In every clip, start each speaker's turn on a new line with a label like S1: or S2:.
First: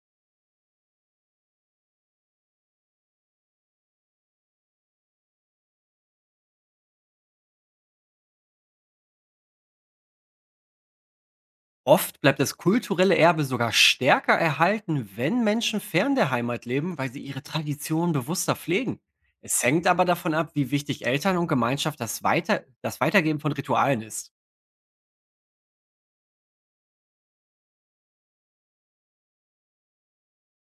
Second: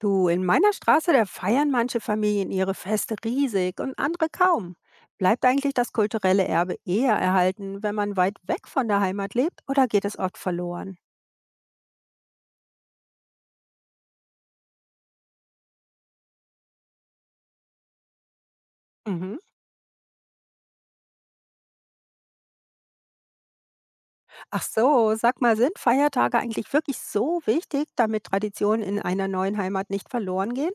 S1: Du, in meiner Straße, da feiern manche Familien ihre Feste riesig und andere kaum. Bleibt eigentlich das kulturelle Erbe eher erhalten, wenn man weit weg von der Heimat lebt, oder geht es oft verloren?
S2: Oft bleibt das kulturelle Erbe sogar stärker erhalten, wenn Menschen fern der Heimat leben, weil sie ihre Traditionen bewusster pflegen.
S1: Mhm.
S2: Es hängt aber davon ab, wie wichtig Eltern und Gemeinschaft das Weitergeben von Ritualen ist.
S1: Ach so, sag mal, sind Feiertage eigentlich wirklich so wichtig, damit Traditionen in einer neuen Heimat nicht verloren gehen?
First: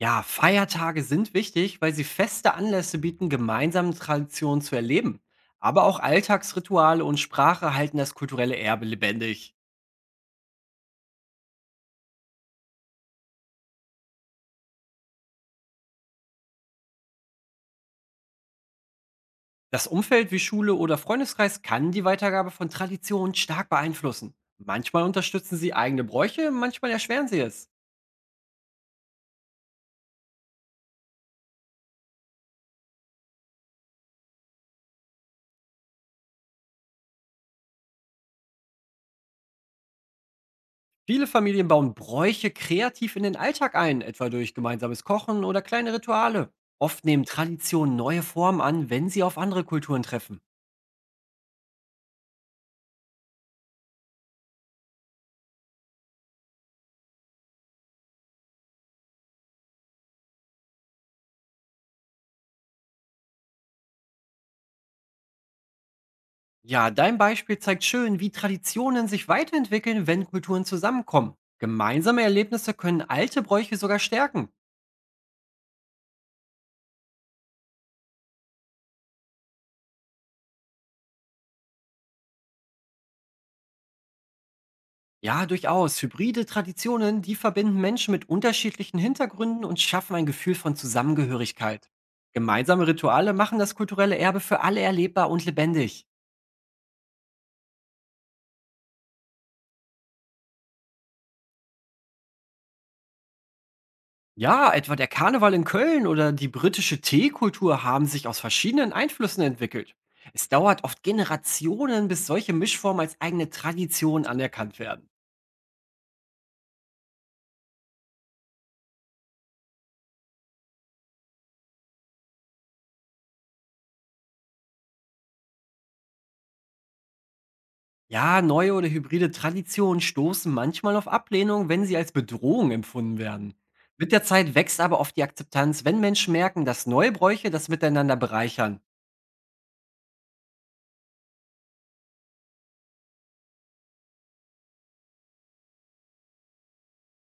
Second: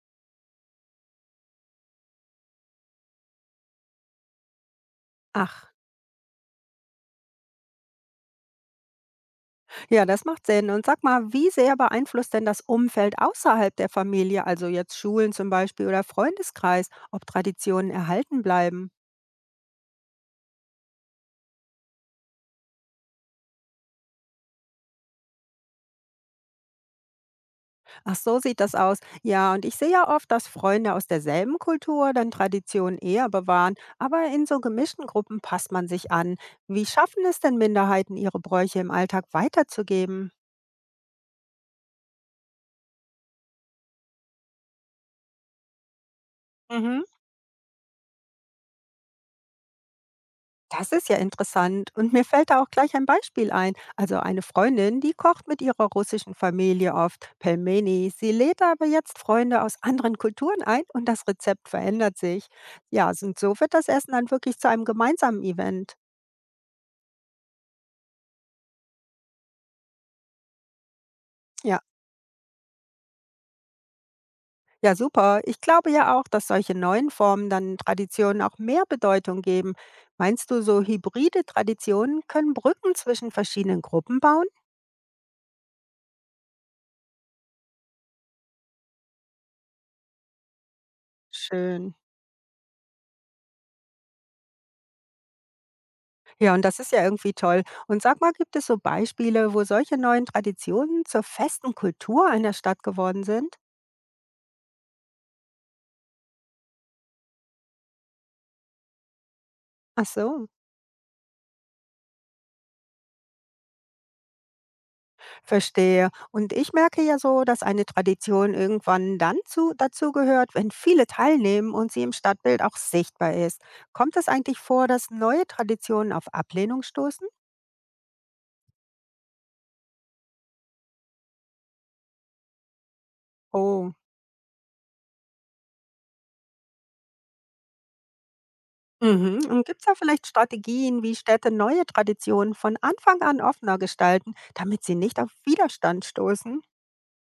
S2: Ja, Feiertage sind wichtig, weil sie feste Anlässe bieten, gemeinsame Traditionen zu erleben.
S1: Ach,
S2: Aber auch Alltagsrituale und Sprache halten das kulturelle Erbe lebendig.
S1: ja, das macht Sinn. Und sag mal, wie sehr beeinflusst denn das Umfeld außerhalb der Familie, also jetzt Schulen zum Beispiel oder Freundeskreis, ob Traditionen erhalten bleiben?
S2: Das Umfeld wie Schule oder Freundeskreis kann die Weitergabe von Traditionen stark beeinflussen. Manchmal unterstützen sie eigene Bräuche, manchmal erschweren sie es.
S1: Ach, so sieht das aus. Ja, und ich sehe ja oft, dass Freunde aus derselben Kultur dann Traditionen eher bewahren, aber in so gemischten Gruppen passt man sich an. Wie schaffen es denn Minderheiten, ihre Bräuche im Alltag weiterzugeben?
S2: Viele Familien bauen Bräuche kreativ in den Alltag ein, etwa durch gemeinsames Kochen oder kleine Rituale.
S1: Mhm.
S2: Oft nehmen Traditionen neue Formen an, wenn sie auf andere Kulturen treffen.
S1: Das ist ja interessant. Und mir fällt da auch gleich ein Beispiel ein. Also eine Freundin, die kocht mit ihrer russischen Familie oft Pelmeni. Sie lädt aber jetzt Freunde aus anderen Kulturen ein und das Rezept verändert sich. Ja, und so wird das Essen dann wirklich zu einem gemeinsamen Event.
S2: Ja, dein Beispiel zeigt schön, wie Traditionen sich weiterentwickeln, wenn Kulturen zusammenkommen.
S1: Ja,
S2: Gemeinsame Erlebnisse können alte Bräuche sogar stärken.
S1: Ja, super. Ich glaube ja auch, dass solche neuen Formen dann Traditionen auch mehr Bedeutung geben. Meinst du, so hybride Traditionen können Brücken zwischen verschiedenen Gruppen bauen?
S2: Ja, durchaus. Hybride Traditionen, die verbinden Menschen mit unterschiedlichen Hintergründen und schaffen ein Gefühl von Zusammengehörigkeit.
S1: Schön.
S2: Gemeinsame Rituale machen das kulturelle Erbe für alle erlebbar und lebendig.
S1: Ja, und das ist ja irgendwie toll. Und sag mal, gibt es so Beispiele, wo solche neuen Traditionen zur festen Kultur einer Stadt geworden sind?
S2: Ja, etwa der Karneval in Köln oder die britische Teekultur haben sich aus verschiedenen Einflüssen entwickelt.
S1: Ach so.
S2: Es dauert oft Generationen, bis solche Mischformen als eigene Tradition anerkannt werden.
S1: Verstehe. Und ich merke ja so, dass eine Tradition irgendwann dann dazu gehört, wenn viele teilnehmen und sie im Stadtbild auch sichtbar ist. Kommt es eigentlich vor, dass neue Traditionen auf Ablehnung stoßen?
S2: Ja, neue oder hybride Traditionen stoßen manchmal auf Ablehnung, wenn sie als Bedrohung empfunden werden.
S1: Oh.
S2: Mit der Zeit wächst aber oft die Akzeptanz, wenn Menschen merken, dass neue Bräuche das Miteinander bereichern.
S1: Mhm. Und gibt es da vielleicht Strategien, wie Städte neue Traditionen von Anfang an offener gestalten, damit sie nicht auf Widerstand stoßen?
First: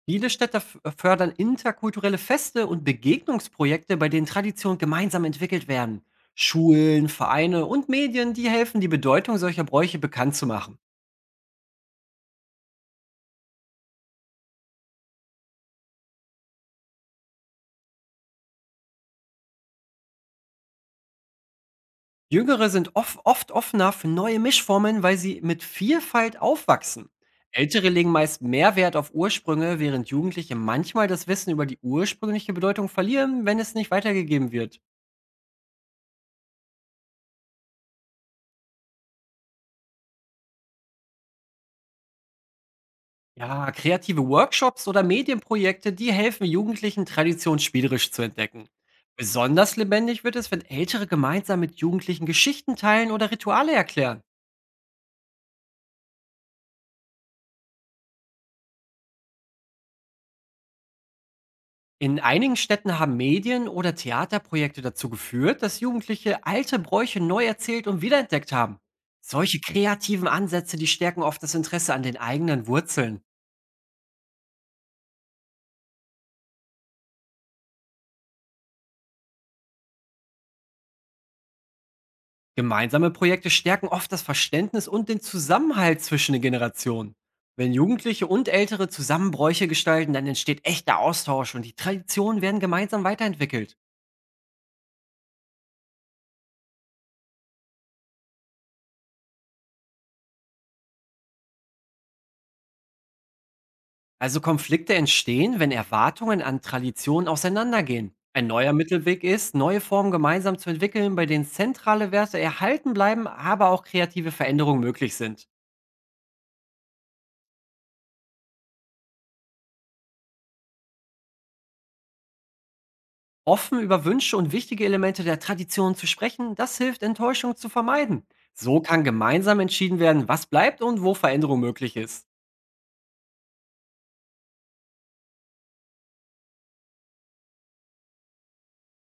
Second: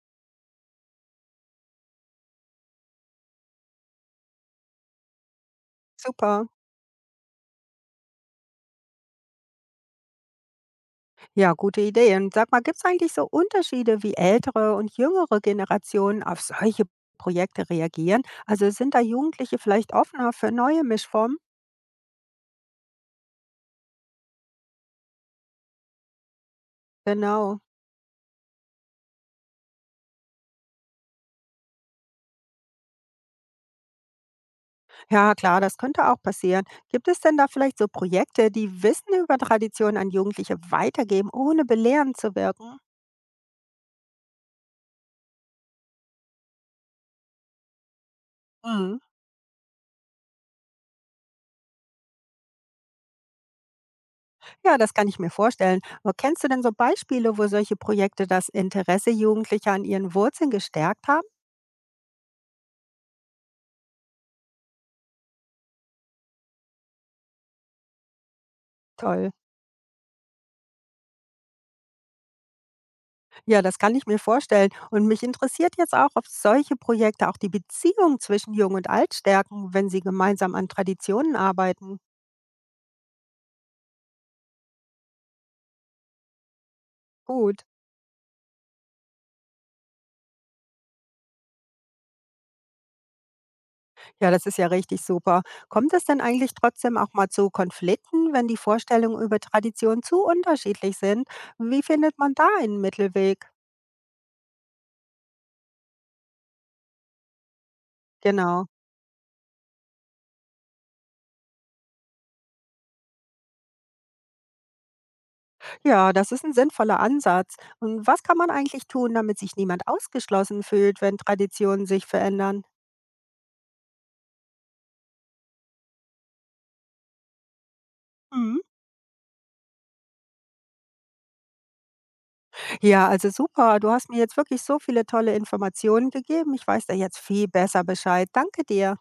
S2: Viele Städte fördern interkulturelle Feste und Begegnungsprojekte, bei denen Traditionen gemeinsam entwickelt werden.
S1: Super.
S2: Schulen, Vereine und Medien, die helfen, die Bedeutung solcher Bräuche bekannt zu machen.
S1: Ja, gute Idee. Und sag mal, gibt es eigentlich so Unterschiede, wie ältere und jüngere Generationen auf solche Projekte reagieren? Also sind da Jugendliche vielleicht offener für neue Mischformen?
S2: Jüngere sind off oft offener für neue Mischformen, weil sie mit Vielfalt aufwachsen.
S1: Genau.
S2: Ältere legen meist mehr Wert auf Ursprünge, während Jugendliche manchmal das Wissen über die ursprüngliche Bedeutung verlieren, wenn es nicht weitergegeben wird.
S1: Ja, klar, das könnte auch passieren. Gibt es denn da vielleicht so Projekte, die Wissen über Traditionen an Jugendliche weitergeben, ohne belehrend zu wirken?
S2: Ja, kreative Workshops oder Medienprojekte, die helfen Jugendlichen, Tradition spielerisch zu entdecken.
S1: Mhm.
S2: Besonders lebendig wird es, wenn Ältere gemeinsam mit Jugendlichen Geschichten teilen oder Rituale erklären.
S1: Ja, das kann ich mir vorstellen. Aber kennst du denn so Beispiele, wo solche Projekte das Interesse Jugendlicher an ihren Wurzeln gestärkt haben?
S2: In einigen Städten haben Medien- oder Theaterprojekte dazu geführt, dass Jugendliche alte Bräuche neu erzählt und wiederentdeckt haben.
S1: Toll.
S2: Solche kreativen Ansätze, die stärken oft das Interesse an den eigenen Wurzeln.
S1: Ja, das kann ich mir vorstellen. Und mich interessiert jetzt auch, ob solche Projekte auch die Beziehung zwischen Jung und Alt stärken, wenn sie gemeinsam an Traditionen arbeiten.
S2: Gemeinsame Projekte stärken oft das Verständnis und den Zusammenhalt zwischen den Generationen.
S1: Gut.
S2: Wenn Jugendliche und Ältere zusammen Bräuche gestalten, dann entsteht echter Austausch und die Traditionen werden gemeinsam weiterentwickelt.
S1: Ja, das ist ja richtig super. Kommt es denn eigentlich trotzdem auch mal zu Konflikten, wenn die Vorstellungen über Tradition zu unterschiedlich sind? Wie findet man da einen Mittelweg?
S2: Also Konflikte entstehen, wenn Erwartungen an Traditionen auseinandergehen. Ein
S1: Genau.
S2: neuer Mittelweg ist, neue Formen gemeinsam zu entwickeln, bei denen zentrale Werte erhalten bleiben, aber auch kreative Veränderungen möglich sind.
S1: Ja, das ist ein sinnvoller Ansatz. Und was kann man eigentlich tun, damit sich niemand ausgeschlossen fühlt, wenn Traditionen sich verändern?
S2: Offen über Wünsche und wichtige Elemente der Tradition zu sprechen, das hilft, Enttäuschung zu vermeiden.
S1: Mhm.
S2: So kann gemeinsam entschieden werden, was bleibt und wo Veränderung möglich ist.
S1: Ja, also super. Du hast mir jetzt wirklich so viele tolle Informationen gegeben. Ich weiß da jetzt viel besser Bescheid. Danke dir.